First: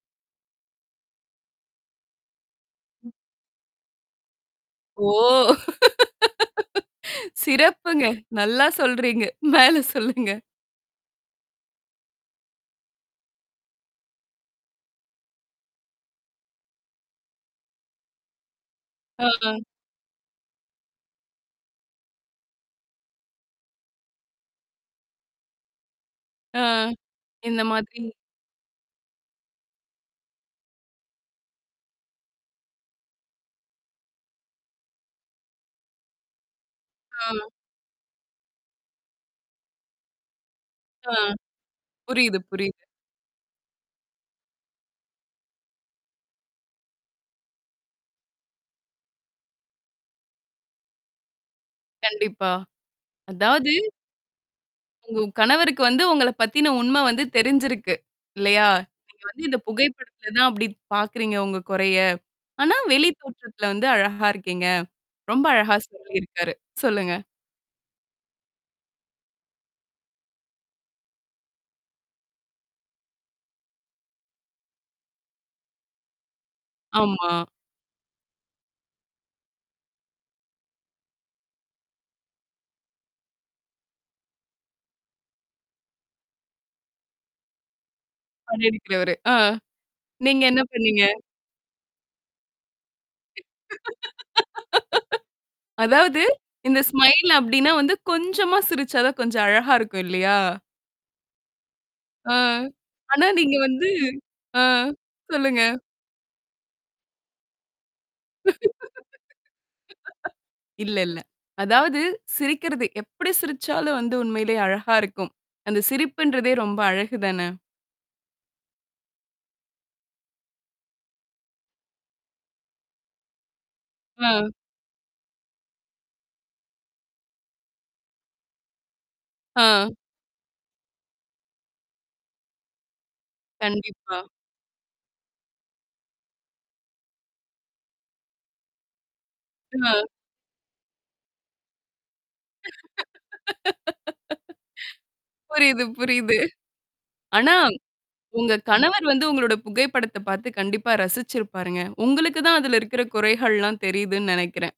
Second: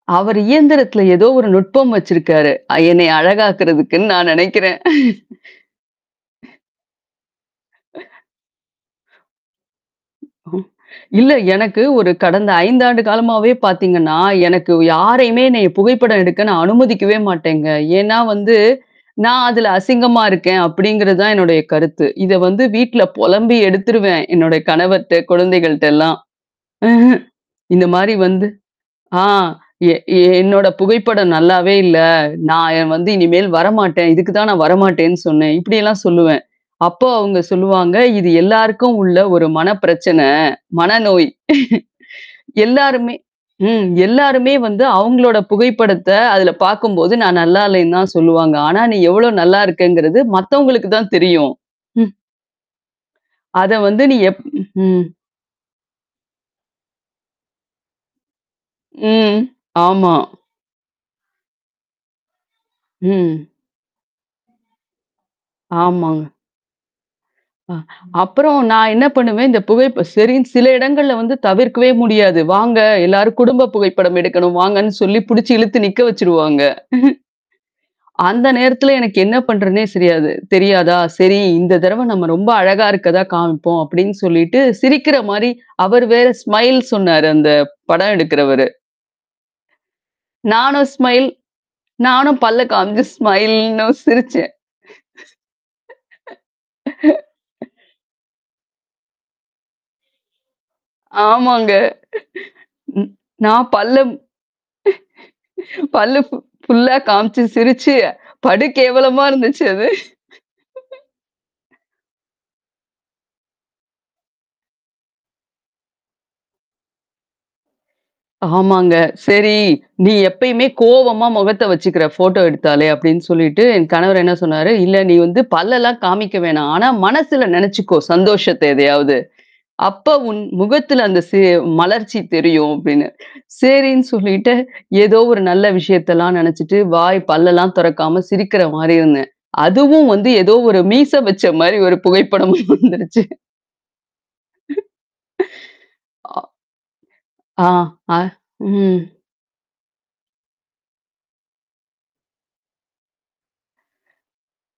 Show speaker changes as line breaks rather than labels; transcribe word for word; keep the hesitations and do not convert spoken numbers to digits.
அவரு இயந்திரத்தில எதோ ஒரு நுட்பம் வச்சிருக்காரு, அ என்னைய
ம்.
அழகாக்குறதுக்குன்னு நான் நெனைக்கிறேன்!
ஓ! சிறப்புங்க. நல்லா சொல்றீங்க. மேல சொல்லுங்க!
இல்ல, எனக்கு ஒரு கடந்த ஐந்து ஆண்டு காலமாவே பாத்தீங்கன்னா, எனக்கு யாரையுமே என்னைய புகைப்படம் எடுக்க நான் அனுமதிக்கவே மாட்டேங்க. ஏன்னா வந்து,
ஆ
"நான்
ஹ!
அதுல அசிங்கமா இருக்கேன்." அப்படிங்கிறது தான் என்னுடைய கருத்து. இத வந்து, வீட்ல பொலம்பி எடுத்துருவன். என்னுடைய கணவர்ட்ட, குழந்தைகள்ட்டல்லாம்.
ஆ. இந்த
இந்த
மாதிரி
மாரி வந்து! ஆ எ எ "என்னோட புகைப்படம் நல்லாவே இல்ல, நான் எ வந்து இனிமேல் வரமாட்டேன், இதுக்கு தான் நான் வரமாட்டேன்னு சொன்னன்!" இப்டியெல்லாம் சொல்லுவன். அப்போ அவுங்க
ஆ
சொல்லுவாங்க. இது, எல்லாருக்கும் உள்ள ஒரு மன பிரச்சனை.
ஆ!
மனநோய்!
புரியுது புரியுது.
எல்லாருமே ம். எல்லாருமே வந்து, அவுங்களோட புகைப்படத்த அதுல பாக்கும்போது, நான் நல்லா இல்லன்னு தான் சொல்லுவாங்க. ஆனா, நீ எவ்ளோ நல்லா இருக்கங்கறது மத்தவங்களுக்கு தான் தெரியும். ம்.
கண்டிப்பா! அதாவது
அத வந்து, நீ எப் ம்.
உங்க கணவருக்கு வந்து, உங்கள பத்தின உண்ம வந்து தெரிஞ்சிருக்கு, இல்லையா? நீங்க
ம்,
வந்து இந்த
ஆமா.
புகைப்படத்தில தான் அப்படி பாக்கறீங்க உங்க கொறைய. ஆனா, வெளி
ம்.
தோற்றத்துல வந்து அழகா இருக்கீங்க! ரொம்ப அழகா
ஆமாங்க.
சொல்லியிருக்காரு, சொல்லுங்க!
அ அப்புறம் நான் என்னா பண்ணுவேன், இந்த புகைப்ப சரின்னு சில இடங்கள்ல வந்து தவிர்க்கவே முடியாது. வாங்க! எல்லாரும் குடும்ப புகைப்படம் எடுக்கணும், வாங்கன்னு சொல்லி புடிச்சு இழுத்து நிக்க வச்சுருவாங்க.
ஆமா.
அந்த நேரத்தில எனக்கு என்ன பண்றதனே சரியாது தெரியாதா? "சரி, இந்த தரவ நம்ம ரொம்ப அழகா இருக்கதா காமிப்போம்"அப்டின்னு சொல்லிட்டு சிரிக்கிற மாரி அவரு வேற ஸ்மைல் சொன்னாரு, அந்த படம் எடுக்கிறவரு!
படம் எடுக்கிறவரு. ஆ. நீங்க என்ன
நானும்
பண்ணீங்க?
ஸ்மைல்! நானும் பல்ல காமிச்சு ஸ்மைல்ன்னவும் சிரிச்சேன்.
அதாவது, இந்த ஸ்மைல் அப்டின்னா வந்து, கொஞ்சமா சிரிச்சா தான், கொஞ்சம் அழகா இருக்கும், இல்லையா?
ஆமாங்க.
ஆ.
ம்.
ஆனா, நீங்க
நான்
வந்து
பல்லம்
ஆ. சொல்லுங்க!
பல்லு ஃபு ஃபுல்லா காமிச்சு சிரிச்சி படு கேவலமா இருந்துச்சு அது
இல்ல இல்ல. அதாவது சிரிக்கிறது எப்படி சிரிச்சாலும் வந்து உண்மைலையே அழகா இருக்கும். அந்த சிரிப்புன்றதே, ரொம்ப அழகு தானே!
ஆமாங்க. செரி, "நீ எப்பயுமே கோவமா முகத்த வச்சுக்கிற, ஃபோட்டோ எடுத்தாலே!" அப்படின்னு சொல்லிட்டு, என் கணவர் என்னா
ஆ!
சொன்னாரு? "இல்ல, நீ வந்து பல்லெல்லாம் காமிக்க வேணாம். ஆனா, மனசுல நெனச்சுக்கோ சந்தோஷத்த எதையாவது!
ஆ.
அப்ப உன் முகத்துல அந்த சே மலர்ச்சி தெரியும்" அப்டின்னு. சேரின்னு
கண்டிப்பா.
சொல்லிட்டு, எதோ ஒரு நல்ல விஷயத்தெல்லாம் நெனச்சுட்டு, வாய் பல்லெல்லாம் தொறக்காம சிரிக்கிற மாரி இருந்தேன்.
ஆ.
அதுவும் வந்து ஏதோ ஒரு மீச வச்ச மாரி, ஒரு புகைப்படம் வந்துருச்சு.
புரியுது புரியுது.
ஆ
ஆனா,
ஆஹ்! அ
உங்க
ம்.
கணவர் வந்து, உங்களோட புகைப்படத்த பாத்து கண்டிப்பா ரசிச்சிருப்பாருங்க! உங்களுக்கு தான் அதுல இருக்கிற குறைகள்லாம் தெரியுதுன்னு நெனைக்கிறன்.